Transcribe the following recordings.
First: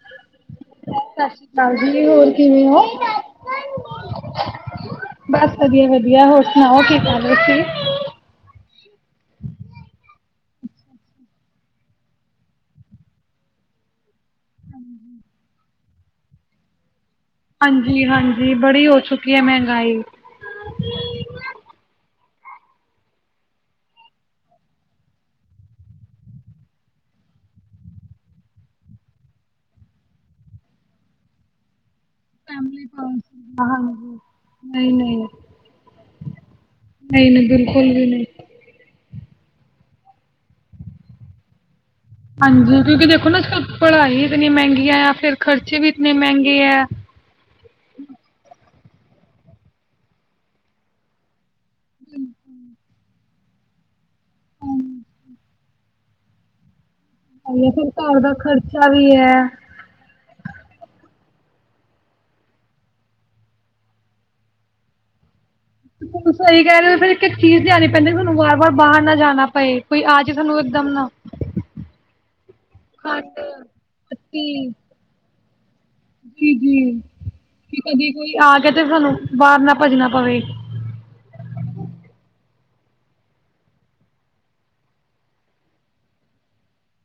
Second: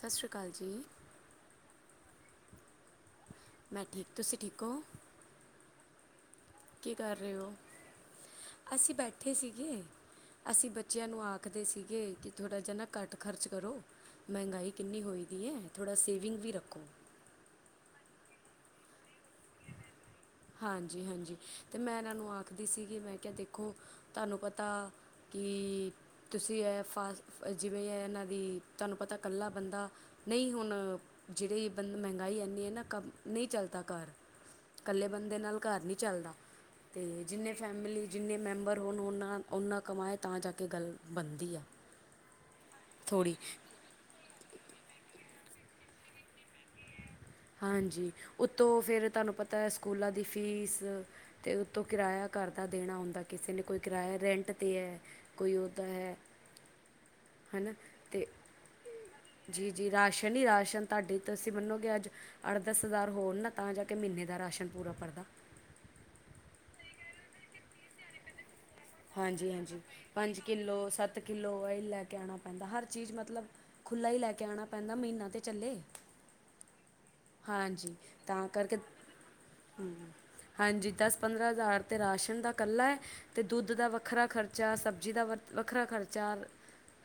ਸਸ ਰੀ ਕਾਲ ਜੀ ਸਸ ਰੀ ਕਾਲ ਜੀ ਹੋਰ ਕਿਵੇਂ ਓ? ਮੈਂ ਠੀਕ, ਅ ਤੁਸੀਂ ਠੀਕ ਓ? ਬਸ ਵਧੀਆ-ਵਧੀਆ ਹੋਰ? ਕੀ ਕਰ ਰਹੇ ਓ? ਅਸੀਂ ਬੈਠੇ ਸੀਗੇ ਅਸੀਂ ਬੱਚਿਆਂ ਨੂੰ ਆਖਦੇ ਸੀਗੇ ਕਿ ਥੋੜ੍ਹਾ ਜਿਹਾ ਨਾ ਘੱਟ ਖਰਚ ਕਰੋ ਮਹਿੰਗਾਈ ਕਿੰਨੀ ਹੋਈ ਦੀ ਏ ਥੋੜ੍ਹਾ ਸੇਵਿੰਗ ਵੀ ਰੱਖੋ ਹਾਂਜੀ-ਹਾਂਜੀ ਬੜੀ ਹੋ ਚੁੱਕੀ ਹੈ ਮਹਿੰਗਾਈ ਹਾਂਜੀ-ਹਾਂਜੀ ਤੇ ਮੈਂ ਇਹਨਾਂ ਨੂੰ ਆਖਦੀ ਸੀਗੀ ਮੈਂ ਕਿਹਾ ਦੇਖੋ ਤੁਹਾਨੂੰ ਪਤਾ ਕਿ ਤੁਸੀਂ ਇਹ ਫਾਸ ਜਿਵੇਂ ਇਹ ਇਹਨਾਂ ਦੀ ਤੁਹਾਨੂੰ ਪਤਾ ਕੱਲਾ ਬੰਦਾ ਨਹੀਂ ਹੁਣ ਜੇਹੜੀ ਬੰ ਮਹਿੰਗਾਈ ਇਨੀੱ ਹੈ ਨਾ ਫੈਮਲੀ ਕੰਮ ਪੋਲਿਸੀ ਨਹੀਂ ਚੱਲਦਾ ਘਰ ਹਾਂਜੀ, ਨਹੀਂ ਇਕੱਲੇ ਨਹੀਂ, ਬੰਦੇ ਨਾਲ ਘਰ ਨਹੀਂ ਚੱਲਦਾ ਤੇ ਨਹੀਂ ਨਹੀਂ ਜਿਨੇੱ ਬਿਲਕੁਲ ਵੀ ਫੈਮਲੀ ਨਹੀਂ। ਜਿਨੇੱ ਮੈਂਮਬਰ ਹੁਣ ਰੋਨ ਓਨਨਾਂ ਓਨਾਂ ਕਮਾਏ ਤਾਂ ਜਾ ਕੇ ਗੱਲ ਬਣਦੀ ਐ ਹਾਂਜੀ ਕਿਉਂਕਿ ਦੇਖੋ ਨਾ ਅੱਜ-ਕੱਲ ਪੜ੍ਹਾਈ ਇਤਨੀ ਮਹਿੰਗੀ ਐ ਫਿਰ ਖਰਚੇ ਵੀ ਇਤਨੇ ਮਹਿੰਗੇ ਐ ਹਾਂਜੀ, ਉੱਤੋਂ ਫਿਰ ਤੁਹਾਨੂੰ ਪਤਾ ਹੈ ਸਕੂਲਾਂ ਦੀ ਫੀਸ ਤੇ ਉਤੋਂ ਕਿਰਾਯਾ ਘਰ ਦਾ ਦੇਣਾ ਹੁੰਦਾ ਕਿਸੇ ਨੇ ਕੋਈ ਕਿਰਾਯਾ ਰੈਂਟ ਤੇ ਐ ਕੋਈ ਉਹ ਤਾਂ ਹੈ ਹੈ ਹਾਂਜੀ, ਨਾ ਫਿਰ ਘਰ ਅਤੇ ਦਾ ਖਰਚਾ ਵੀ ਐ ਜੀ ਜੀ ਰਸਨ ਰਾਸ਼ਨ ਹੀ ਰਾਸ਼ਨ ਤੁਹਾਡੇ ਤੁਸੀਂ ਮੰਨੋਗੇ ਅੱਜ ਅੱਠ-ਦਸ ਹਜ਼ਾਰ ਹੋਣ ਨਾ ਤਾਂ ਜਾ ਕੇ ਮਹੀਨੇ ਦਾ ਰਾਸ਼ਨ ਪੂਰਾ ਪਰਦਾ ਸਹੀ ਕਹਿ ਰਹੇ ਹੋ ਫੇਿਰ ਇੱਕ-ਇੱਕ ਚੀਜ਼ ਲਿਆਨੀ ਕਹਿੰਦੇ ਤੁਹਾਨੂੰ ਵਾਰ-ਵਾਰ ਬਾਹਰ ਨਾ ਜਾਣਾ ਹਾਂਜੀ ਪਏ ਹਾਂਜੀ ਕੋਈ ਆ ਜੇ ਪੰਜ ਤੁਹਾਨੂੰ ਇੱਕਦਮ ਕਿੱਲੋ ਨਾ ਸੱਤ ਕਿੱਲੋ ਆਇਲ ਲੈ ਕੇ ਆਉਣਾ ਪੈਂਦਾ ਹਰ ਚੀਜ਼ ਖੰਡ, ਮਤਲਬ ਖੁੱਲ੍ਹਾ ਹੀ ਲੈ ਕੇ ਆਣਾ ਪੈਂਦਾ ਮਹੀਨਾ ਤੇ ਚੱਲੇ ਜੀ-ਜੀ ਕਿ ਹਾਂਜੀ ਕਦੇ ਕੋਈ ਤਾਂ ਆਗੇ ਕਰਕੇ ਤੇ ਸਾਨੂੰ ਬਾਰ ਨਾ ਭੱਜਣਾ ਪਵੇ ਹਾਂਜੀ ਦਸ ਪੰਦਰਾਂ ਹਜ਼ਾਰ ਤੇ ਰਾਸ਼ਨ ਦਾ ਇਕੱਲਾ ਐ ਤੇ ਦੁੱਧ ਦਾ ਵੱਖਰਾ ਖਰਚਾ, ਸਬਜ਼ੀ ਦਾ ਵ ਵੱਖਰਾ ਖਰਚਾ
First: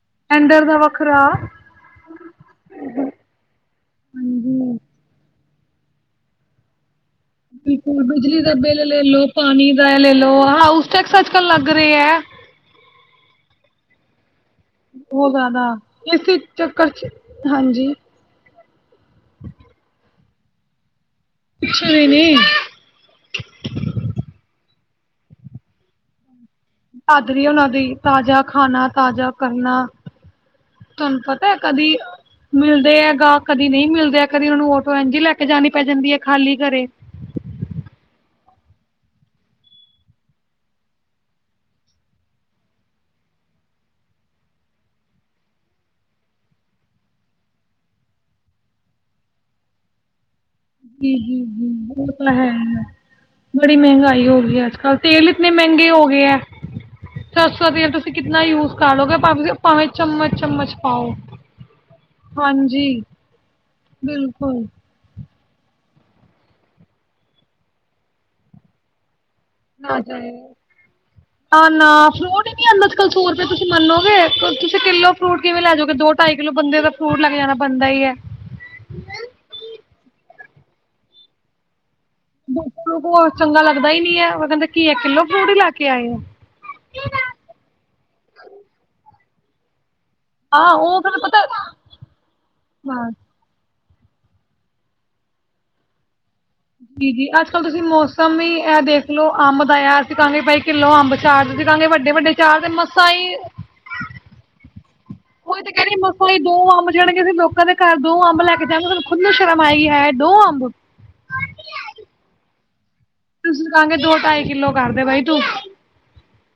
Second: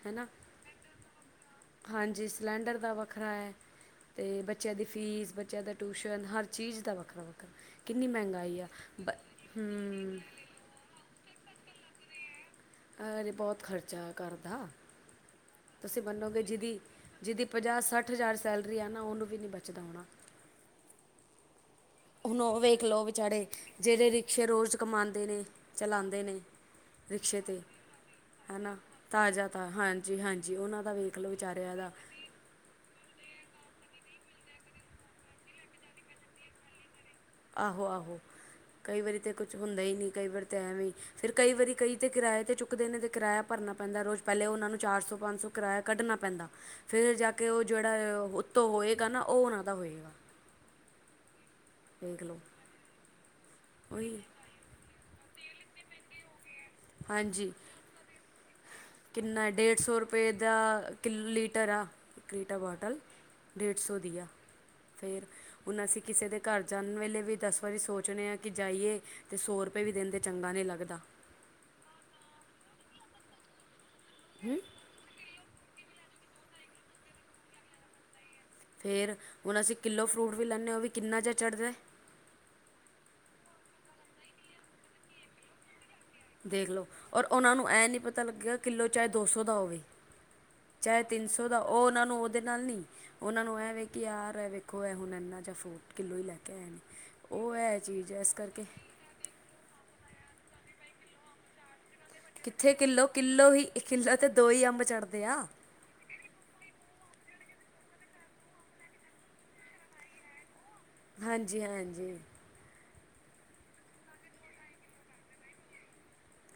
ਹੈ ਨਾ, ਟੈਂਡਰ ਦਾ ਵੱਖਰਾ ਹਾਂਜੀ ਸਲੈਂਡਰ ਦਾ ਵੱਖਰਾ ਹੈ, ਤੇ ਬੱਚੇਆਂ ਹਾਂਜੀ ਦੀ ਫੀਸ ਬੱਚੇਆਂ ਦਾ ਟਿਊਸ਼ਨ, ਹਰ ਚੀਜ਼ ਦਾ ਵੱਖਰਾ ਵੱਖ ਬਿਲਕੁਲ ਬਿਜਲੀ ਦਾ ਬਿੱਲ ਲੈ ਲੋ, ਪਾਣੀ ਦਾ ਐ, ਲੈ, ਹੂੰ, ਲੋ ਹਾਊਸ ਟੈਕਸ ਅੱਜ-ਕਲ ਲੱਗ ਰਹੇ ਐ ਐ, ਅਰੇ ਬੋਤ ਖਰਚਾ ਘਰ ਦਾ ਬੋਤ ਜਾਦਾ ਤੁਸੀਂ ਮੰਨੋਗੇ ਜਿਹਦੀ-ਜਿਹਦੀ ਹਾਂਜੀ ਪੰਜਾਹ-ਸੱਠ ਹਜ਼ਾਰ ਸੈਲਰੀ ਐ ਨਾ ਓਨੂੰ ਵੀ ਨੀ ਬਚਦਾ ਹੋਣਾ ਪਿੱਛੇ ਵੀ ਨੀ ਹੁਣ ਓਹ ਵੇਖ ਲਓ ਵੇਚਾਰੇ ਜੇਹੜੇ ਰਿਕਸ਼ੇ ਰੋਜ਼ ਕਮਾਂਦੇ ਨੇ, ਚਲਾਂਦੇ ਨੇ ਹੱਦ ਰਿਕਸ਼ੇ ਵੀ 'ਤੇ ਓਹਨਾ ਦੀ ਤਾਜ਼ਾ ਹੈ ਖਾਣ ਨਾ ਤਾਜ਼ਾ ਤਾ ਕਰਨਾ ਹਾਂਜੀ ਹਾਂਜੀ ਉਹਨਾਂ ਦਾ ਵੇਖ ਤਾਨੂੰ ਲਓ ਪਤਾ ਵਿਚਾਰਿਆਂ ਕਦੀ ਦਾ ਮਿਲਦੇ ਹੈ ਗਾਹਕ, ਕਦੀ ਨਹੀਂ ਮਿਲਦੇ, ਕਦੀ ਓਹਨੂੰ ਔਟੋ ਇੰਝ ਈ ਲੈ ਕੇ ਜਾਣੀ ਪੈ ਜਾਂਦੀ ਹੈ, ਖਾਲੀ ਘਰੇ ਆਹੋ-ਆਹੋ ਕਈ ਵਾਰੀ ਤਾਂ ਕੁਛ ਹੁੰਦਾ ਹੀ ਨੀ, ਕਈ ਵਾਰ ਤਾਂ ਐਵੇਂ ਈ ਫਿਰ ਕਈ ਵਾਰੀ ਕਈ ਤੇ ਕਿਰਾਏ ਤੇ ਚੁੱਕਦੇ ਨੇ, ਤੇ ਕਿਰਾਯਾ ਭਰਨਾ ਪੈਂਦਾ, ਰੋਜ਼ ਪੈਹਲੇ ਉਹਨਾ ਨੂੰ ਚਾਰ ਸੌ ਪੰਜ ਸੌ ਕਿਰਾਯਾ ਕੱਢਣਾ ਪੈਂਦਾ, ਫਿਰ ਜਾ ਕੇ ਉਹ ਜੇਹੜਾ ਓ ਉੱਤੋਂ ਹੋਏਗਾ ਨਾ, ਓਹ ਓਹਨਾਂ ਦਾ ਹੋਏਗਾ ਓਹ ਵੇਖ ਤਾ ਲਓ ਹੈ, ਆ, ਬੜੀ ਉਹੀ ਮੈਹਂਗਾਈ ਹੋ ਗਈ ਐ, ਅੱਜ-ਕੱਲ ਤੇਲ ਇਤਨੇ ਮੇਂਗੇ ਹੋ ਗਏ ਐ, ਹਾਂਜੀ ਸਰਸੋ ਦਾ ਤੇਲ ਤੁਸੀਂ ਕਿਤਨਾ ਯੂਜ਼ ਕਿੰਨਾ ਡੇਢ ਸੌ ਰੁਪਏ ਦਾ ਕੀਲ- ਲੀਟਰ ਆ ਲੀਟਰ ਹਾਂਜੀ ਬੋਟਲ ਡੇਢ ਸੌ ਦੀ ਆ ਬਿਲਕੁਲ ਫੇਰ ਹੁਣ ਅਸੀਂ ਕਿਸੇ ਦੇ ਘਰ ਜਾਣ ਵੇਲੇ ਵੀ ਦਸ ਵਾਰੀ ਸੋਚਦੇ ਆ ਕਿ ਜਾਈਏ ਤੇ ਸੌ ਰੁਪਏ ਵੀ ਦੇਂਦੇ ਚੰਗਾ ਨਈ ਲੱਗਦਾ। ਅ ਨਾ ਫਰੂਟ ਈ ਨੀ ਆਂਦਾ ਅੱਜ- ਕੱਲ ਸੌ ਰੁਪਏ ਤੁਸੀਂ ਮੰਨੋਗੇ ਤੁਸੀਂ ਕਿੱਲ ਫਰੂਟ ਕਿਵੇਂ ਲੈ ਜਾਓਗੇ, ਦੋ ਟਾਈ ਕਿੱਲੋ ਬੰਦੇ ਦਾ ਫਰੂਟ ਲੈ ਕੇ ਜਾਣਾ ਬਣਦਾ ਈ ਆ। ਫੇਰ ਹੁਣ ਅਸੀਂ ਕਿੱਲੋ ਫਰੂਟ ਵੀ ਲੈਂਦੇ ਆ, ਓ ਵੀ ਕਿੰਨਾ ਜੇਆ ਚੜ੍ਹਦਾ। ਬ ਚੰਗਾ ਲੱਗਦਾ ਹੀ, ਨੀ ਹੈ, ਓਹ ਕੈਂਦੇ ਕੀ ਆ, ਕਿੱਲੋ ਫਰੂਟ ਲੈ ਕੇ ਆਏ ਔ। ਦੇਖਲੋ ਔਰ ਓਹਨਾਂ ਨੂੰ ਏਹ ਨਈ ਪਤਾ ਲੱਗੇਆ, ਕਿੱਲੋ ਚਾਹੇ ਦੋ ਸੌ ਦਾ ਹੋਵੇ। ਹਾਂ ਉਹ ਚਾਹੇ ਫਿਰ ਤਿੰਨ ਪਤਾ ਸੌ ਦਾ, ਓਹ ਓਹਨਾਂ ਨੂੰ ਓਹਦੇ ਨਾਲ ਨਈ ਹਾਂ ਓਹਨਾਂ ਨੂੰ ਐਂ ਵੇ ਕੀਆਰ ਏ ਵੇਖੋ ਏਹ ਹੁਣ ਏਨਾ ਜੇਆ ਫਰੂਟ ਕਿੱਲੋ ਹੀ ਲੈ ਕੇ ਆਏ ਨੇ, ਜੀ ਓਹ ਐ ਚੀਜ਼ ਆ ਇਸ ਕਰਕੇ ਕਿਲੋ ਅੰਬ ਦਾ ਅਸੀਂ ਕਹਾਂਗੇ ਬਾਈ ਕਿੱਲੋ ਅੰਬ ਚਾਰ ਦੇਦੇ ਅਸੀ ਕਹਾਂਗੇ ਵੱਡੇ- ਵੱਡੇ ਚਾਰ ਤੇ ਕਿੱਥੇ ਕਿੱਲੋ ਮਸਾਂ -ਕਿੱਲੋ ਹੀ ਇੱਕ ਕਿੱਲੋ ਤੇ ਦੋ ਹੀ ਅੰਬ ਚੜ੍ਹਦੇ ਆ। ਇੱਕ ਏ, ਵੀ ਮਸਲਾ, ਈ ਦੋ ਅੰਬ ਚੜਗੇ, ਅਸੀ ਲੋਕਾਂ ਦੇ ਘਰ ਦੋ ਅੰਬ ਲੈ ਕੇ ਜਾਵਾਗੇ, ਸਾਨੂੰ ਖੁਦ ਨੂੰ ਸ਼ਰਮ ਆਏਗੀ ਹਾਏ -ਹਾਏ ਦੋ ਅੰਬ ਹਾਂਜੀ, ਹਾਂਜੀ। ਤੁਸੀਂ ਕਹਾਂਗੇ ਦੋ ਢਾਈ ਕਿੱਲੋ ਕਰਦੇ ਬਾਈ ਤੂੰ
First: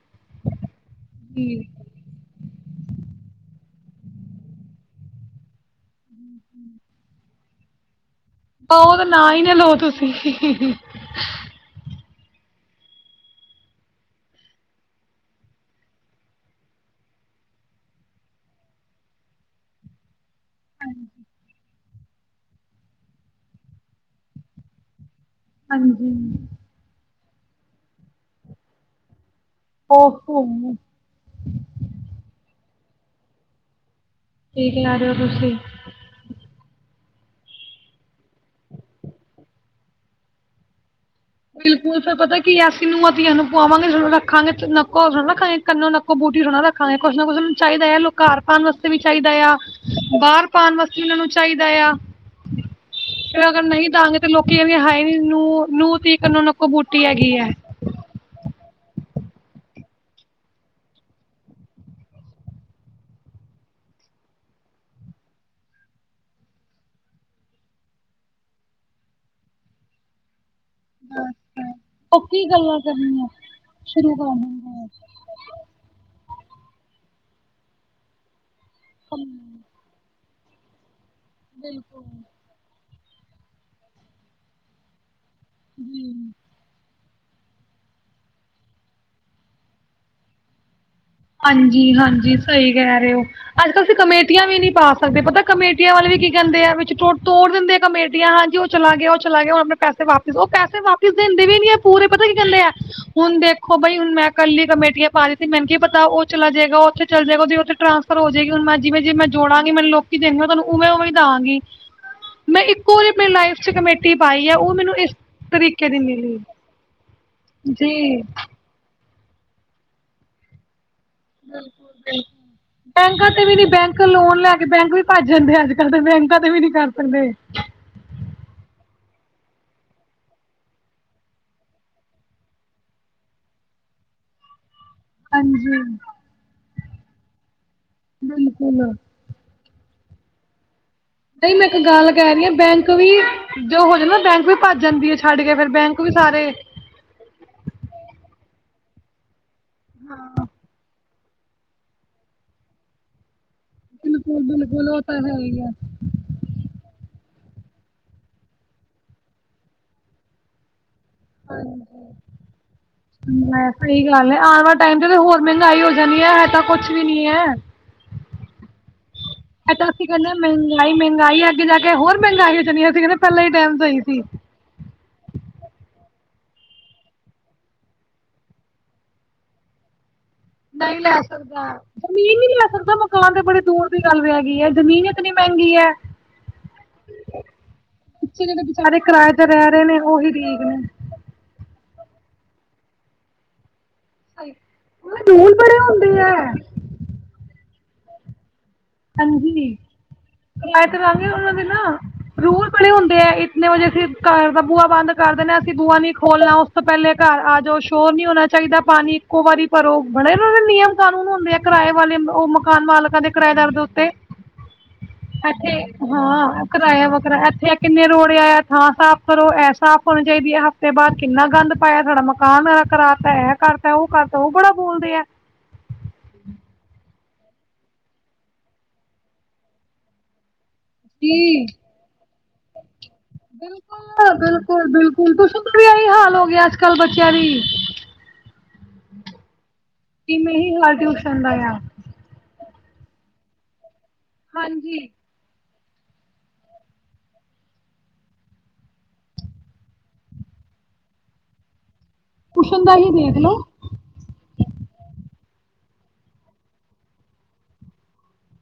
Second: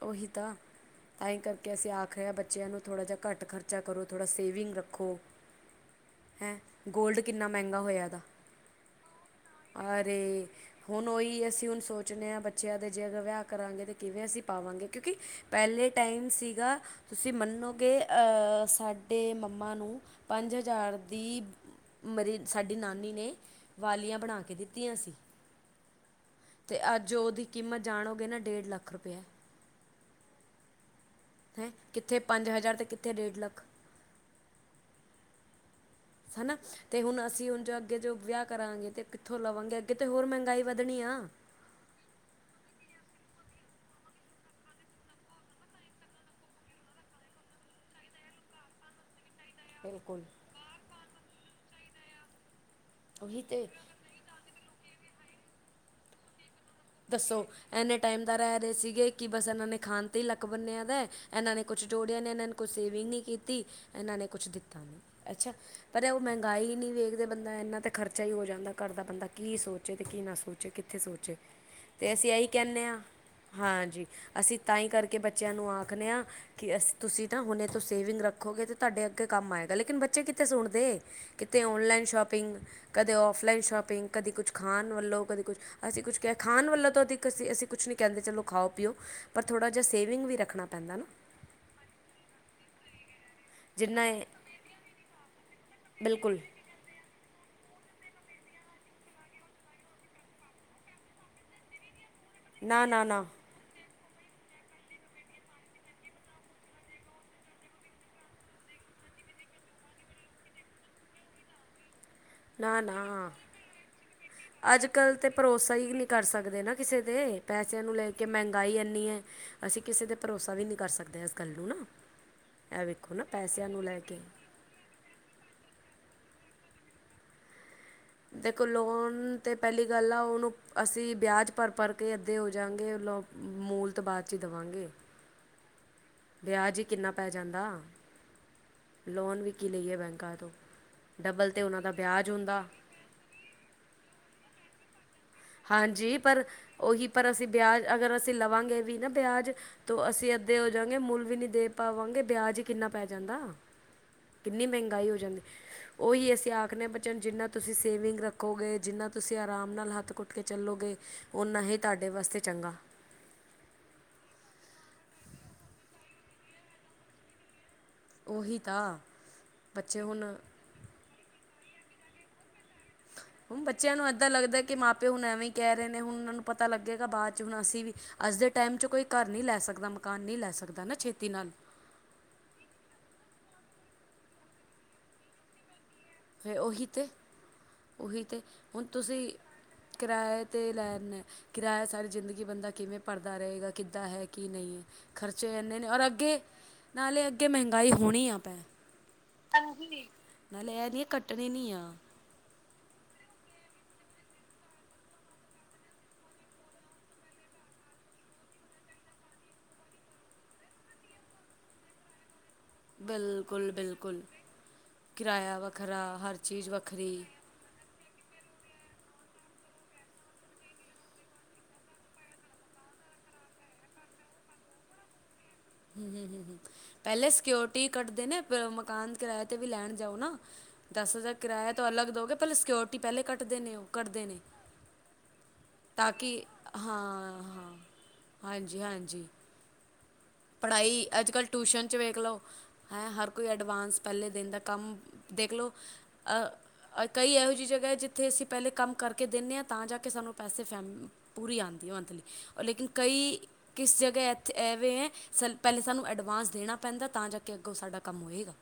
ਓਹੀ ਤਾਂ ਤਾਂਹੀ ਜੀ ਕਰਕੇ ਅਸੀਂ ਆਖ ਰਹੇ ਬੱਚੇ ਬੱਚੇਆਂ ਨੂੰ ਥੋੜ੍ਹਾ ਜੇਹਾ ਘੱਟ ਖਰਚਾ ਕਰੋ ਥੋੜ੍ਹਾ ਸੇਵਿੰਗ ਰੱਖੋ। ਹੈਂ, ਗੋਲਡ ਕਿੰਨਾ ਮੇੰਹਗਾ ਹੋਇਆ ਦਾ। ਓਹ ਤਾਂ ਨਾ, ਈ, ਨਾ ਲਓ ਤੁਸੀਂ ਅਰੇ ਹਮ ਹੁਣ ਓਹੀ ਅਸੀਂ ਹੁਣ ਸੋਚਦੇ ਆ, ਬੱਚੇਆਂ ਦੇ ਜੇ ਅਗਰ ਵਿਆਹ ਕਰਾਂਗੇ ਤਾਂ ਕਿਵੇਂ ਅਸੀਂ ਪਾਵਾਂਗੇ, ਕਿਉਂਕਿ ਪੈਲੇ ਟਾਈਮ ਸੀਗਾ, ਤੁਸੀਂ ਮੰਨੋਗੇ ਅਹ ਸਾਡੇ ਮੰਮਾ ਨੂੰ ਪੰਜ ਹਜ਼ਾਰ ਦੀ ਮਰੀ ਸਾਡੀ ਨਾਨੀ ਨੇ ਵਾਲੀਆਂ ਬਣਾ ਕੇ ਦਿੱਤੀਆਂ ਸੀ। ਹਾਂਜੀ। ਤੇ ਅੱਜ ਓਹਦੀ ਕੀਮਤ ਜਾਣੋਗੇ ਨਾ ਡੇਢ ਲੱਖ ਰੁਪੇਆ। ਓਹੋ। ਹੈ, ਕਿੱਥੇ ਪੰਜ ਹਜ਼ਾਰ ਤੇ ਕਿੱਥੇ ਡੇਢ ਲੱਖ। ਕੀ ਖਿਲਾ ਰੋ ਤੁਸੀਂ। ਹਨਾ। ਤੇ ਹੁਣ ਅਸੀਂ ਹੁਣ ਜੋ ਅੱਗੇ ਜੋ ਵਿਆਹ ਕਰਾਂਗੇ ਤੇ ਕਿੱਥੋਂ ਲਵਾਂਗੇ ਅੱਗੇ ਤੇ ਹੋਰ ਮਹਿੰਗਾਈ ਵੱਧਣੀ ਆ। ਬਿਲਕੁਲ ਫੇਰ ਪਤਾ ਕਿ ਅਸੀਂ ਨੂੰਹਾਂ ਧੀਆਂ ਨੂੰ ਪਵਾਂਗੇ ਜਦੋਂ ਰੱਖਾਂਗੇ ਨੱਕੋ ਗੇ ਕੰਨੌ, ਨੱਕ ਕੋ ਬੂਟੀ ਥੋੜਾ ਰੱਖਾਂਗੇ, ਕੁਛ ਨਾ ਕੁਛ ਉਣੁ ਚਾਹੀਦਾ ਆ ਉਹ ਲੋਕ ਕਰ ਪਾਣ ਵਾਸਤੇ ਵੀ ਚਾਹੀਦਾ ਆ। ਬਿਲਕੁਲ ਬਾਹਰ ਪਾਣ ਵਾਸਤੇ ਇਹਨਾਂ ਨੂੰ ਚਾਹੀਦਾ ਆ, ਉਹੀ ਫੇਰ ਅਗਰ ਤੇ ਨਹੀਂ ਦਾਂਗੇ ਲੋਕੀ ਏ ਵੇ ਹਾਏ ਨੂੰ, ਨੂੰ ਤੀ ਕਨੋ ਨੱਕ ਦੱਸੋ। ਇੰਨੇ ਟਾਈਮ ਦਾ ਰਹਿ ਰਹੇ ਸੀਗੇ ਕਿ ਬਸ ਇਹਨਾਂ ਨੇ ਖਾਣ ਤੇ ਹੀ ਲੱਕ ਬੰਨਿਆ ਦਾ, ਇਹਨਾਂ ਨੇ ਕੁਛ ਜੋੜਿਆਂ ਨੇ ਇਹਨਾਂ ਨੂੰ ਕੋਈ ਸੇਵਿੰਗ ਨਹੀਂ ਕੀਤੀ, ਇਹਨਾਂ ਨੇ ਕੁਛ ਦਿੱਤਾ ਨਹੀਂ। ਅੱਛਾ, ਪਰ ਉਹ ਮਹਿੰਗਾਈ ਨਹੀਂ ਵੇਖਦੇ ਬੰਦਾ ਇੰਨਾ ਤਾਂ ਖਰਚਾ ਹੀ ਹੋ ਜਾਂਦਾ ਕਾਰ ਦਾ, ਬੰਦਾ ਕੀ ਸੋਚੇ ਤੇ ਕੀ ਨਾ ਸੋਚੇ ਕਿੱਥੇ ਸੋਚੇ। ਅਤੇ ਉਹ ਅਸੀਂ ਕੀ ਇਹੀ ਗੱਲਾਂ ਕਹਿੰਨੇ ਆਂ, ਕਰਨੀਆਂ ਹਾਂਜੀ ਸ਼ੁਰੂ ਕਰ ਅਸੀਂ ਦਿੰਦੇ ਤਾਂਹੀ ਆ। ਕਰਕੇ ਬੱਚਿਆਂ ਨੂੰ ਆਖਨੇ ਹਾਂ ਕਿ ਅਸੀਂ ਤੁਸੀਂ ਤਾਂ ਹੁਣੇ ਤੋਂ ਸੇਵਿੰਗ ਰੱਖੋਗੇ ਤੇ ਤੁਹਾਡੇ ਅੱਗੇ ਕੰਮ ਆਏਗਾ, ਲੇਕਿਨ ਬੱਚੇ ਕਿੱਥੇ ਸੁਣਦੇ ਕਿਤੇ ਬਿਲਕੁਲ ਔਨਲਾਈਨ ਸ਼ੋਪਿੰਗ ਕਦੇ ਔਫਲਾਈਨ ਸ਼ੋਪਿੰਗ ਕਦੇ ਕੁਛ ਖਾਣ ਵੱਲੋਂ ਕਦੇ ਕੁਛ ਅਸੀਂ ਜੀ। ਕੁਛ ਕਿਹਾ ਖਾਣ ਵੱਲੋਂ ਤਾਂ ਅਧਿਕ ਅਸੀਂ ਅਸੀਂ ਕੁਛ ਨਹੀਂ ਕਹਿੰਦੇ ਚਲੋ ਖਾਓ ਪੀਓ, ਪਰ ਥੋੜ੍ਹਾ ਜਿਹਾ ਸੇਵਿੰਗ ਵੀ ਰੱਖਣਾ ਪੈਂਦਾ ਨਾ। ਹਾਂਜੀ-ਹਾਂਜੀ ਸਹੀ ਕਹਿ ਰੇ ਓ। ਅੱਜ ਕੱਲ੍ਹ ਤੁਸੀਂ ਜਿੰਨਾ ਇਹ ਕਮੇਟੀਆਂ ਵੀ ਨਹੀਂ ਪਾ ਸਕਦੇ, ਪਤਾ ਕਮੇਟੀਆਂ ਵਾਲੇ ਵੀ ਕੀ ਬਿਲਕੁਲ ਕਹਿੰਦੇ ਆ ਵਿੱਚੋ ਤੋੜ ਦਿੰਦੇ ਆ ਕਮੇਟੀਆਂ, ਹਾਂਜੀ ਉਹ ਚਲਾ ਗਿਆ ਉਹ ਚਲਾ ਗਿਆ, ਹੁਣ ਆਪਣੇ ਪੈਸੇ ਵਾਪਿਸ, ਉਹ ਪੈਸੇ ਵਾਪਿਸ ਦੇਿੰਦੇ ਵੀ ਨ ਆ ਪੂਰੇ ਪਤਾ ਕੀ ਕਹਿੰਦੇ ਆ ਨਾ ਨਾ ਨਾ ਹੁਣ ਦੇਖੋ ਬਾਈ ਹੁਣ ਮੈਂ ਕੱਲੀ ਕਮੇਟੀਆਂ ਪਾ ਦਿੱਤੀ ਮੈਨੂੰ ਕੀ ਪਤਾ ਤਾਂ ਉਹ ਚਲਾ ਜਾਏਗਾ ਉਥੇ ਚਲਾ ਜਾਏਗਾ ਉਹਦੀ ਉੱਥੇ ਟਰਾਂਸਫਰ ਹੋ ਜਾਏਗੀ ਹੁਣ ਮੈਂ ਜਿਵੇਂ ਜਿ ਮੈਂ ਜੋੜਾਂਗੀ ਮੈਨੂੰ ਲੋ ਕਿ ਦੇਣਗੇ ਮੈ ਤੁਹਾਨੂੰ ਉਵੇਂ ਉਵੇਂ ਦਾਗੀ। [inaudible] ਨਾ-ਨਾ, ਕਮੇਟੀ ਪਾਈ ਆ ਉਹ ਅੱਜ ਮੈਨੂੰ ਇਸ ਕੱਲ ਤੇ ਭਰੋਸਾ ਤਰੀਕੇ ਹੀ ਦੀ ਨਹੀਂ ਕਰ ਮਿਲੀ। ਸਕਦੇ ਨਾ ਕਿਸੇ ਦੇ। ਪੈਸਿਆਂ ਨੂੰ ਲੈ ਜੀ ਕੇ ਮਹਿੰਗਾਈ ਇੰਨੀ ਐ, ਅਸੀਂ ਕਿਸੇ ਤੇ ਭਰੋਸਾ ਵੀ ਨਹੀਂ ਕਰ ਸਕਦੇ। ਗੱਲ ਨੂੰ ਨਾ ਇਹ ਵੇਖੋ ਨਾ ਬੈਂਕਾਂ ਤੇ ਵੀ ਨੀ ਪੈਸਿਆਂ ਨੂੰ ਲੈ ਬੈਂਕ ਲੋਨ ਲੈ ਕੇ ਬੈਂਕ ਵੀ ਭੱਜ ਜਾਂਦੇ, ਅੱਜ ਕੱਲ ਬੈਂਕਾਂ ਵੀ ਨਹੀਂ ਕਰ ਸਕਦੇ। ਦੇਖੋ ਲੋਨ ਤਾਂ ਪਹਿਲੀ ਗੱਲ ਆ ਉਹਨੂੰ ਅਸੀਂ ਵਿਆਜ ਭਰ ਭਰ ਕੇ ਅੱਧੇ ਹੋ ਜਾਂਗੇ, ਲੋ ਮੂਲ ਤਾ ਬਾਦ ਚ ਹੀ ਦਵਾਂਗੇ। ਹਾਂਜੀ। ਵਿਆਜ ਹੀ ਕਿੰਨਾ ਪੈ ਜਾਂਦਾ। ਬਿਲਕੁਲ। ਲੋਨ ਵਿ ਕੀ ਲਈਏ ਬੈਂਕਾਂ ਤੋਂ, ਡਬਲ ਤੇ ਉਹਨਾਂ ਦਾ ਵਿਆਜ ਹੁੰਦਾ। ਕਵੀ ਜੋ ਹੋ ਜਾ ਨਾ ਬੈਂਕ ਵੀ ਭੱਜ ਜਾਂਦੀ ਐ, ਛੱਡ ਕੇ ਫੇਰ ਬੈਂਕ ਵੀ ਹਾਂਜੀ ਪਰ ਸਾਰੇ ਉਹੀ ਪਰ ਅਸੀਂ ਵਿਆਜ ਅਗਰ ਅਸੀਂ ਲਵਾਂਗੇ ਵੀ ਨਾ ਵਿਆਜ ਤੋਂ ਅਸੀਂ ਅਦ ਦੇ ਹੋ ਜਾਂਗੇ, ਮੂੰਲ ਵੀ ਨੀ ਦੇ ਪਾਵਾਂਗੇ ਵਿਆਜ ਹੀ ਕਿੰਨਾ ਪੈ ਜਾਂਦਾ। ਬਿਲਕੁਲ ਕਿੰਨੀ ਬਿਲਕੁਲ ਉਹ ਮਹਿੰਗਾਈ ਤਾਂ ਹੋ ਹੈ ਜਾਂਦੀ। ਹੀ ਆ ਉਹੀ ਅਸੀਂ ਆਖਨੇ ਹਾਂ ਬੱਚਿਆਂ ਨੂੰ ਜਿੰਨਾ ਤੁਸੀਂ ਸੇਵਿੰਗ ਰੱਖੋਗੇ ਜਿੰਨਾ ਤੁਸੀਂ ਆਰਾਮ ਨਾਲ ਹੱਥ ਕੁੱਟ ਟ ਕੇ ਚੱਲੋਗੇ ਓਨਾ ਹੀ ਤੁਹਾਡੇ ਵਾਸਤੇ ਚੰਗਾ। ਮੈਂ ਸਹੀ ਗੱਲ ਐ, ਆਣ ਵਾਲੇ ਟਾਈਮ ਤੇ ਹੋਰ ਮਹਿੰਗਾਈ ਹੋ ਜਾਣੀ ਐ, ਇਹ ਤਾਂ ਕੁਛ ਵੀ ਨੀ ਐ। ਉਹੀ ਤਾਂ, ਇਹ ਤਾਂ ਬੱਚੇ ਅਸੀਂ ਹੁਣ ਕਹਿੰਦੇ [unintelligible] ਮਹਿੰਗਾਈ ਐ ਅੱਗੇ ਜਾ ਕੇ ਹੋਰ ਮਹਿੰਗ ਹੋ ਜਾਣੀ ਐ, ਅੱਸੀ ਕਹਿੰਦੇ ਪਹਿਲਾਂ ਹੀ ਹੁਣ ਟਾਈਮ ਬੱਚਿਆਂ ਸਹੀ ਨੂੰ ਸੀ ਇੱਦਾਂ ਲੱਗਦਾ ਕਿ ਮਾ ਪਿਓ ਹੁਣ ਐਵੇਂ ਹੀ ਕਹਿ ਰਹੇ ਨੇ ਹੁਣ ਉਹਨਾਂ ਨੂੰ ਪਤਾ ਲੱਗੇਗਾ ਬਾਅਦ ਚ, ਹੁਣ ਅਸੀਂ ਵੀ ਅੱਜ ਦੇ ਟਾਈਮ ਚ ਕੋਈ ਘਰ ਨਈ ਲੈ ਸਕਦਾ, ਮਕਾਨ ਨਈ ਲੈ ਸਕਦਾ। ਨਾ ਨਈ ਲੈ ਛੇਤੀ ਨਾਲ ਸਕਦਾ। ਜ਼ਮੀਨ ਵੀ ਨੀ ਲੈ ਸਕਦਾ ਮਕਾਨ ਤੇ ਬੜੀ ਦੂਰ ਦੀ ਗੱਲ ਰੈ ਗਈ ਐ। ਜ਼ਮੀਨ ਇਤਨੀ ਮਹਿੰਗੀ ਐ। ਫਿਰ ਉਹੀ ਤੇ ਉਹੀ ਤੇ, ਪਿੱਛੇ ਜਿਹੜੇ ਹੁਣ ਵਿਚਾਰੇ ਤੁਸੀਂ ਕਿਰਾਏ ਤੇ ਰਹਿ ਰਹੇ ਨੇ ਉਹੀ ਕਿਰਾਏ ਠੀਕ ਤੇ ਨੇ ਲੈਨ- ਕਿਰਾਇਆ ਸਾਰੀ ਜ਼ਿੰਦਗੀ ਬੰਦਾ ਕਿਵੇਂ ਭਰਦਾ ਰਹੇਗਾ। ਕਿੱਦਾਂ ਹੈ ਕੀ ਨਈ ਐ। ਰੂਲ ਖਰਚੇ ਬੜੇ ਇੰਨੇ ਨੇ, ਔਰ ਹੁੰਦੇ ਆ ਅੱਗੇ ਨਾਲੇ ਅੱਗੇ ਮਹਿੰਗਾਈ ਹੋਣੀ ਆ ਪੈ ਹਾਂਜੀ, ਨਾਲੇ ਕਿਰਾਏ ਇਹ ਤੇ ਨਹੀਂ ਰਾਂਗੇ ਕੱਟਣੀ ਉਹਨਾਂ ਦੇ ਨਹੀਂ ਆ ਨਾ ਰੂਲ ਬਣੇ ਹੋ ਹੁੰਦੇ ਐ ਇਤਨੇ ਵਜੇ ਅਸੀਂ ਘਰ ਦਾ ਬੂਆ ਬੰਦ ਕਰ ਦੇਣਾ, ਅਸੀਂ ਬੂਆ ਨੀ ਖੋਲਣਾ ਉਸ ਤੋਂ ਪਹਿਲੇ ਘਰ ਆ ਜੌ, ਸ਼ੋਰ ਨੀ ਹੋਣਾ ਚਾਹੀਦਾ ਪਾਣੀ ਇੱਕੋ ਵਾਰੀ ਭਰੋ, ਬੜੇ ਉਹਨਾਂ ਦੇ ਨਿਯਮ ਕਾਨੂੰਨ ਹੁੰਦੇ ਆ ਕਿਰਾਏ ਵਾਲੇ ਉਹ ਮਕ ਮਾਲਕਾਂ ਦੇ ਕਿਰਾਏਦਾਰਾਂ ਬਿਲਕੁਲ ਦੇ ਦੇ ਉੱਤੇ, ਬਿਲਕੁਲ ਕਿਰਾਇਆ ਐਥੇ ਵੱਖਰਾ ਹਰ ਹਾਂ ਚੀਜ਼ ਕਰਾਇਆ ਵੱਖਰੀ ਵੱਖਰਾ ਐਥੇ ਕਿੰਨੇ ਰੋੜਇਆ, ਥਾਂ ਸਾਫ਼ ਕਰੋ, ਇਹ ਸਾਫ਼ ਹੋਣੀ ਚਾਹੀਦੀ ਐ, ਤੇ ਹਫ਼ਤੇ ਬਾਅਦ ਕਿੰਨਾ ਗੰਦ ਪਾਇਆ ਤੁਹਡਾ ਮਕ ਕਾਨ ਐਹ ਕਰਾਤਾ, ਇਹ ਕਰਤਾ ਉਹ ਕਰਤਾ ਉਹ ਬੜਾ ਬੋਲਦੇ ਆ। ਹੂ ਹੂ ਹੂ ਪਹਿਲੇੇ ਸਿਕਿਓਰਟੀ ਕਢਦੇ ਨੇ, ਬੇ ਓ ਮਕਾਨ ਕਿਰਾਏ 'ਤੇ ਵੀ ਲੈਣ ਜਾਓ ਨਾ ਦਸ ਹਜ਼ਾਰ ਜੀ ਕਿਰਾਇਆ ਤੋਂ ਅਲੱਗ ਦਓਗੇ ਪਹਿਲੇ ਸਕਿਓਰਟੀ ਪਹਿਲੇ ਕੱਟਦੇ ਨੇ ਉਹ, ਕਡਦੇ ਬਿਲਕੁਲ ਨੇ ਬਿਲਕੁਲ ਬਿਲਕੁ ਤਾਂ ਕਿ ਹਾਂ ਦੀ ਹਾਂ, ਹਾਂਜੀ ਹਾਂਜੀ। ਜਿਵੇਂ ਹੀ ਹਾਲ ਪੜ੍ਹਾਈ ਅੱਜ ਕੱਲ੍ਹ ਦਾ ਆ ਟਿਊਸ਼ਨ 'ਚ ਵੇਖ ਲਓ ਹੈਂ ਹਰ ਕੋਈ ਐਡਵਾਂਸ ਪਹਿਲੇ ਦਿਨ ਦਾ ਕੰਮ ਹਾਂਜੀ ਦੇਖ ਲਓ ਅ ਕਈ ਇਹੋ ਜਿਹੀ ਜਗ੍ਹਾ ਐ, ਜਿੱਥੇ ਅਸੀਂ ਪਹਿਲੇ ਕੰਮ ਕਰਕੇ ਦਿੰਨੇ ਆ, ਤਾਂ ਜਾ ਕੇ ਸਾਨੂੰ ਪੈਸੇ ਫੈਮ ਪੂਰੀ ਆਂਦੀ ਹੈ ਮੰਥਲੀ ਔਰ ਟਿਊਸ਼ਨ ਲੇਕਿਨ ਦਾ ਹੀ ਕਈ ਦੇਖ ਲਓ ਕਿਸ ਜਗ੍ਹਾ ਇੱਥੇ ਐਵੇ ਐ, ਸ ਪਹਿਲੇ ਸਾਨੂੰ ਐਡਵਾਂਸ ਦੇਣਾ ਪੈਂਦਾ ਤਾਂ ਜਾ ਕੇ ਅੱਗੋਂ ਸਾਡਾ ਕੰਮ ਹੋਏਗਾ।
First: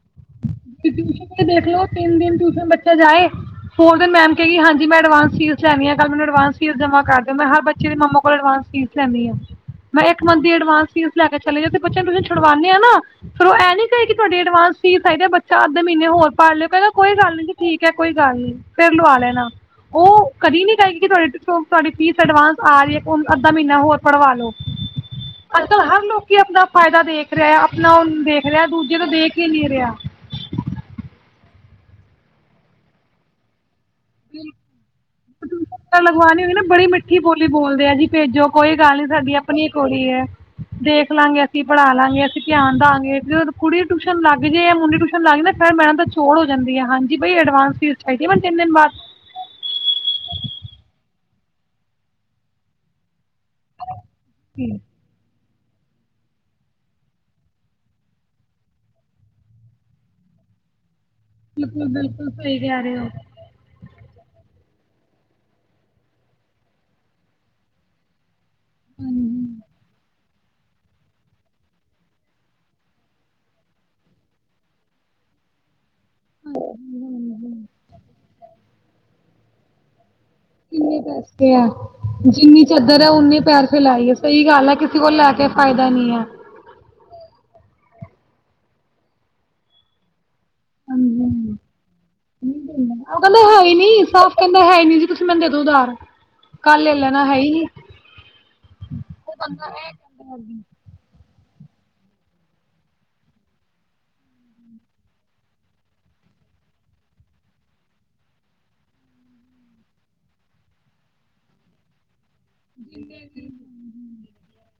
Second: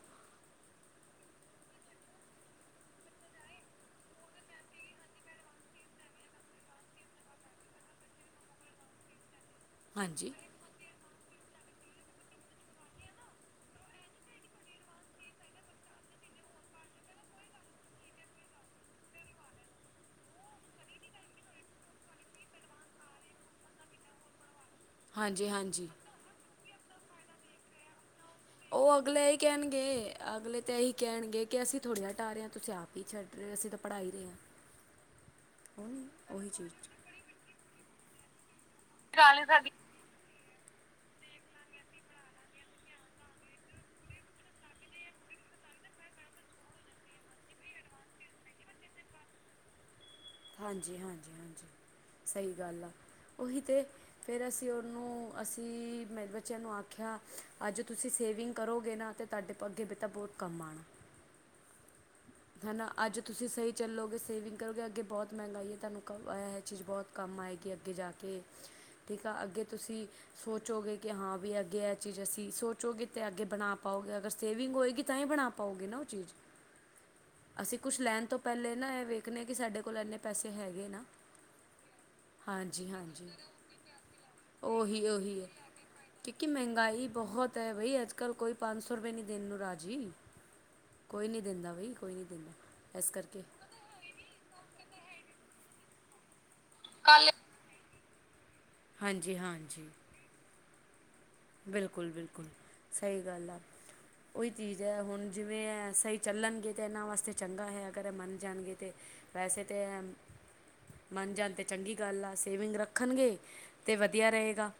ਟਿਊਸ਼ਨ ਦਾ ਦੇਖ ਲੋੋ ਤਿੰਨ ਦਿਨ ਟਿਊਸ਼ਨ ਬੱਚਾ ਜਾਏ ਫੋਰ ਦਿਨ ਤੇ ਮੈਮ ਕਿਹੇਗੀ ਕੀ ਹਾਂਜੀ ਮੈਂ ਐਡਵਸ ਫੀਸ ਲੈਣੀ ਐ, ਕੱਲ ਮੈਨੂੰ ਅਡਵਾਂ ਫੀਸ ਜਮ੍ਹਾਂ ਕਰ ਦਿਓ ਮੈਂ ਹਰ ਬੱਚੇ ਦੇ ਮਮਾ ਕੋਲ ਅਡਵਾਂਸ ਫੀਸ ਲੈਂਦੀ ਐ, ਮੈਂ ਇੱਕ ਹਾਂਜੀ ਮੰਥ ਦੀ ਅਡਵਾਂਸ ਫੀਸ ਲੈ ਕੇ ਚਲੇ ਜ ਤੇ ਬੱਚੇ ਨੂੰ ਤੁਸੀਂ ਛੁਡਾਉਦੇ ਆ ਨਾ ਫੇਰ ਉਹ ਇਹ ਨੀ ਕਹੇ ਕਿ ਤੁਹਾਡੀ ਐਡਵਾਂਸ ਫੀਸ ਹੈਗੇ ਬੱਚਾ ਅੱਧੇ ਮਹੀਨੇ ਹੋਰ ਪਾ ਲਿਓ ਕੇਂਦਾ ਕੋਈ ਗੱਲ ਨੀ ਠੀਕ ਐ, ਕੋਈ ਗੱਲ ਨੀ ਫਿਰ ਲਵਾ ਲੈਣਾ। ਉਹ ਕਦੀ ਨੀ ਕਏਗੀ ਕਿ ਤੁਹਾ ਤੁਹਾਡੀ ਫੀਸ ਅਡਵਾਂਸ ਆ ਰਹੀ ਆ, ਹੁਨ ਅੱਧਾ ਮਹੀਨਾ ਹੋਰ ਪੜਵਾ ਲੋ। ਹਾਂਜੀ ਅੱਜ ਕੱਲ ਹਾਂਜੀ ਹਰ ਲੋਕੀ ਆਪਣਾ ਫਾਇਦਾ ਦੇਖ ਰਿਹਾ ਆਪਣਾ ਓਨ ਦੇਖ ਰੇਹਾ ਉਹ ਦੂਜੇ ਤੋਂ ਅਗਲੇ ਇਹੀ ਦੇਖ ਹੀ ਨੀ ਕਹਿਣਗੇ ਅਗਲੇ ਤਾਂ ਇਹੀ ਕਹਿਣਗੇ ਕਿ ਅਸੀਂ ਥੋੜ੍ਹੇ ਹਟਾ ਰੇ ਆ ਤੁਸੀਂ ਆਪ ਹੀ ਛੱਡ ਰਹੇ ਹੋ, ਅਸੀਂ ਤਾਂ ਪੜ੍ਹਾ ਹੀ ਰਹੇ ਹਾਂ ਕੀ [inaudible] ਗਰ ਲਗਵਾਣੀ ਉਹੀ ਹੋਏਗੀ ਨਾ ਚੀਜ਼ ਬੜੀ ਮਿੱਠੀ ਬੋਲੀ ਬੋਲਦੇ ਆ ਜੀ, ਭੇਜੋ ਕੋਈ ਗੱਲ ਨੀ, ਸਾਡੀ ਆਪਣੀ ਕੁੜੀ ਐ। ਦੇਖ ਲਾਂਗੇ, ਅਸੀਂ ਪੜ੍ਹਾ ਲਾਂਗੇ, ਅਸੀਂ ਧਿਆਨ ਦਾਂਗੇ, ਜਦੋਂ ਕੁੜੀ ਟਿਊਸ਼ਨ ਲੱਗ ਜੇ, ਮੁੰਡੀ ਟਿ ਸਨ ਲੱਗ ਜ਼ੇ ਨਾ ਫਿਰ ਮੈਡਮ ਤਾਂ ਚੋੜ ਹੋ ਜਾਂਦੀ ਐ, ਹਾਂਜੀ ਬਈ ਐਡਵਾਂਸ ਫੀਸ ਚਾਹੀਦੀ ਆ ਮੈਨੁੰ ਤਿੰਨ ਦਿਨ ਬਾਅਦ। ਹਾਂਜੀ- ਹਾਂਜੀ -ਹਾਂਜੀ, ਸਹੀ ਗੱਲ ਆ, ਉਹੀ ਤੇ ਫਿਰ ਅਸੀਂ ਉਹਨੂੰ ਅਸੀਂ, ਮੈਂ ਤੇ ਬੱਚਿਆਂ ਨੂੰ ਆਖਿਆ, ਅੱਜ ਤੁਸੀਂ ਸੇਵਿੰਗ ਕਰੋਗੇ ਨਾ, ਅਤੇ ਤੁਹਾਡੇ ਅੱਗੇ ਬੇਟਾ ਬਹੁਤ ਕਮਂ ਆਣਾ। ਬਿਲਕੁਲ ਬਿਲ ਹਨਾ, ਅੱਜ ਤ ਤੁਸੀਂ ਸਹੀ ਚੱਲੋਗੇ, ਸੇਵਿੰਗ ਕਰੋਗੇ, ਅੱਗੇ ਬਹੁਤ ਮਹਿੰਗਾਈ ਹੈ, ਤੁਹਾਨੂੰ ਕ ਇਹ ਚੀਜ਼ ਬਹੁਤ ਕੰਮ ਆਏਗੀ ਅੱਗੇ ਜਾ ਕੇ। ਠੀਕ ਆ, ਅੱਗੇ ਤੁਸੀਂ ਸੋਚੋਗੇ ਕਿ ਹਾਂ ਵੀ ਅੱਗੇ ਇਹ ਚੀਜ਼ ਅਸੀਂ, ਸੋਚੋਗੇ ਤੇ ਅੱਗੇ ਬਣਾ ਪਾਓਗੇ, ਅਗਰ ਸੇਵਿੰਗ ਹੋਵੇਗੀ, ਤਾਂ ਹੀ ਬਣਾ ਪਾਉਗੇ ਨਾ, ਉਹ ਚੀਜ਼ ਅਸੀਂ ਕੁਛ ਲੈਣ ਤੋਂ ਪਹਿਲੇ ਨਾ, ਇਹ ਵੇਖਣੇ ਕਿ ਸਾਡੇ ਕੋਲ ਇੰਨੇ ਪੈਸੇ ਹੈਗੇ ਕਿੰਨੇ ਨਾ ਦਸਯਾ? ਜਿੰਨੀ ਹਾਂਜੀ ਚਦਰ ਹੈ, ਹਾਂਜੀ ਉਹਨੇ ਪੈਰ ਫੈਲਾਈਐ, ਸਹੀ ਗੱਲ ਹੈ। ਕਿਸੇ ਕੋਲ ਲੈ ਕੇ ਫਾਇਦਾ ਨੀ ਹੈ। ਕਿ ਮਹਿੰਗਾਈ ਬਹੁਤ ਹੈ ਬਈ, ਅੱਜ-ਕੱਲ੍ਹ ਕੋਈ ਪੰਜ ਸੌ ਰੁਪਏ ਨਹੀਂ ਦੇਣ ਨੂੰ ਰਾਜੀ! ਕੋਈ ਨੀ ਹਾਂਜੀ ਦਿੰਦਾ ਬਈ ਕੋਈ ਨਹੀਂ ਦਿੰਦਾ ਇਸ ਉਹ ਕਰਕੇ ਕਹਿੰਦਾ-ਹੈ ਹੀ ਨੀ, ਸਾਫ਼ ਕਹਿੰਦਾ-ਹੈ ਹੀ ਨੀ ਜੀ, ਤੁਸੀਂ ਮੈਨੂੰ ਦੇ ਦੋ ਉਧਾਰ ਕੱਲ ਲੈ ਲੈਣਾ, ਹੈ ਹੀ ਨੀ ਉਹ ਹਾਂਜੀ ਬੰਦਾ ਹਾਂਜੀ ਏ ਬਿਲਕੁਲ, ਬਿਲਕੁਲ। ਸਹੀ ਗੱਲ ਆ ਉਹੀ ਚੀਜ਼ ਹੈ, ਹੁਣ ਜਿਵੇਂ-ਇਹ ਸਹੀ ਚੱਲਣਗੇ ਤਾਂ ਇਹਨਾਂ ਵਾਸਤੇ ਚੰਗਾ ਹੈ, ਅਗਰ ਇਹ ਮੰਨ ਜਾਣਗੇ ਤੇ ਵੈਸੇ ਤੇ ਐ ਮੰਨ ਜਾਂਦੇ ਚੰਗੀ ਗੱਲ ਆ। ਸੇਵਿੰਗ ਰੱਖਣਗੇ, ਤੇ ਵਧੀਆ ਰਹੇਗਾ।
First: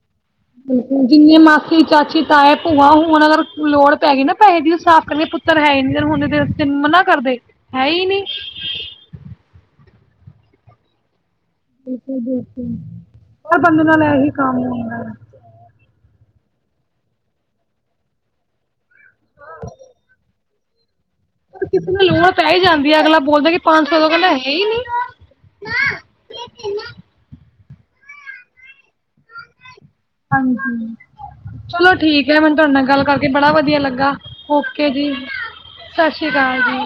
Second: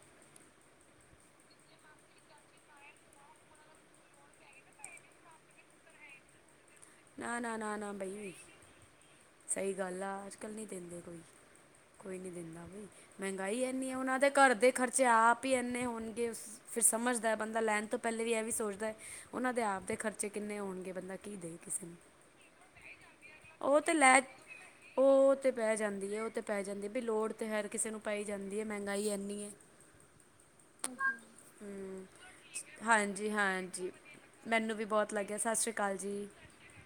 ਜਿੰਨੀਆਂ ਮਾਸੀ, ਚਾਚੀ, ਤਾਏ, ਭੂਆ ਹੁਣ ਅਗਰ ਲੋੜ ਪੈ ਗਈ ਨਾ, ਪੈਹੇ ਦੀ ਉਹ ਸਾਫ਼ ਕਰਨਗੇ ਪੁ ਤਰ ਹੈ ਹੀ ਨੀ, ਜ ਹੁੰਦੇ ਤੇ ਤੇਨੁ ਮਨਾ ਕਰਦੇ, ਨਾ ਨਾ ਨਾ ਹੈ ਨਾ ਹੀ ਨੀ। ਬਈ ਸਹੀ ਗੱਲ ਆ, ਅੱਜ-ਕੱਲ ਨੀ ਦਿੰਦੇ ਕੋਈ। ਕੋਈ ਨੀ ਦਿੰਦਾ ਬਈ, ਮਹਿੰਗਾਈ ਬੰਦੇ ਇਨੀ ਆ ਨਾਲ ਉਨਾਂ ਦੇ ਇਹੀ ਘਰ ਕੰਮ ਦੇ ਹੁੰਦਾ ਖਰਚੇ ਹੈ ਆਪ ਵੀ ਇੰਨੇ ਹੋਣਗੇ ਫਿਰ ਸਮਝਦਾ ਬੰਦਾ, ਲੈਣ ਤੋਂ ਪਹਿਲੇ ਵੀ ਇਹ ਵੀ ਸੋਚਦਾ ਹੈ, ਉਹਨਾਂ ਦੇ ਆਪ ਦੇ ਖਰਚੇ ਕਿੰਨੇ ਹੋਣਗੇ ਬੰਦਾ ਕੀ ਦੇ ਕਿਸ ਕਿਸੇ ਨੂੰ ਲੋੜ ਪੈ ਹੀ ਜਾਂਦੀ ਹੈ---ਅਗਲਾ ਬੋਲਦਾ ਕਿ ਪੰਜ ਤੇ ਸੌ ਦੋ, ਉਹ ਲੈ ਕਹਿੰਦਾ ਹੈ ਹੀ ਨੀ ਉ---ਹ ਤੇ ਪੈ ਜਾਂਦੀ ਹੈ, ਉਹ ਤੇ ਪੈ ਜਾਂਦੀ ਹੈ, ਵੀ ਲੋੜ ਤਾਂ ਹਰ ਕਿਸੇ ਨੂੰ ਪੈਈ ਜਾਂਦੀ ਹੈ, ਮਹਿੰਗਾਈ ਐੰਨੀ ਹੈ ਹਾਂਜੀ ਚਲੋ ਹੂੰ ਠੀਕ ਹੈ ਮੈਨੂੰ ਤੁਹਾਡੇ ਨਾਲ ਗੱਲ ਕਰਕੇ ਹਾਂਜੀ, ਬੜਾ ਵਧੀਆ ਹਾਂਜੀ। ਲੱਗਾ ਮੈਨੂੰ ਵੀ ਓਕੇ ਜੀ ਬਹੁਤ ਲੱਗਿਆ। ਸਤਿ ਸ਼੍ਰੀ ਅਕਾਲ ਜੀ! ਸ਼੍ਰੀ ਅਕਾਲ ਜੀ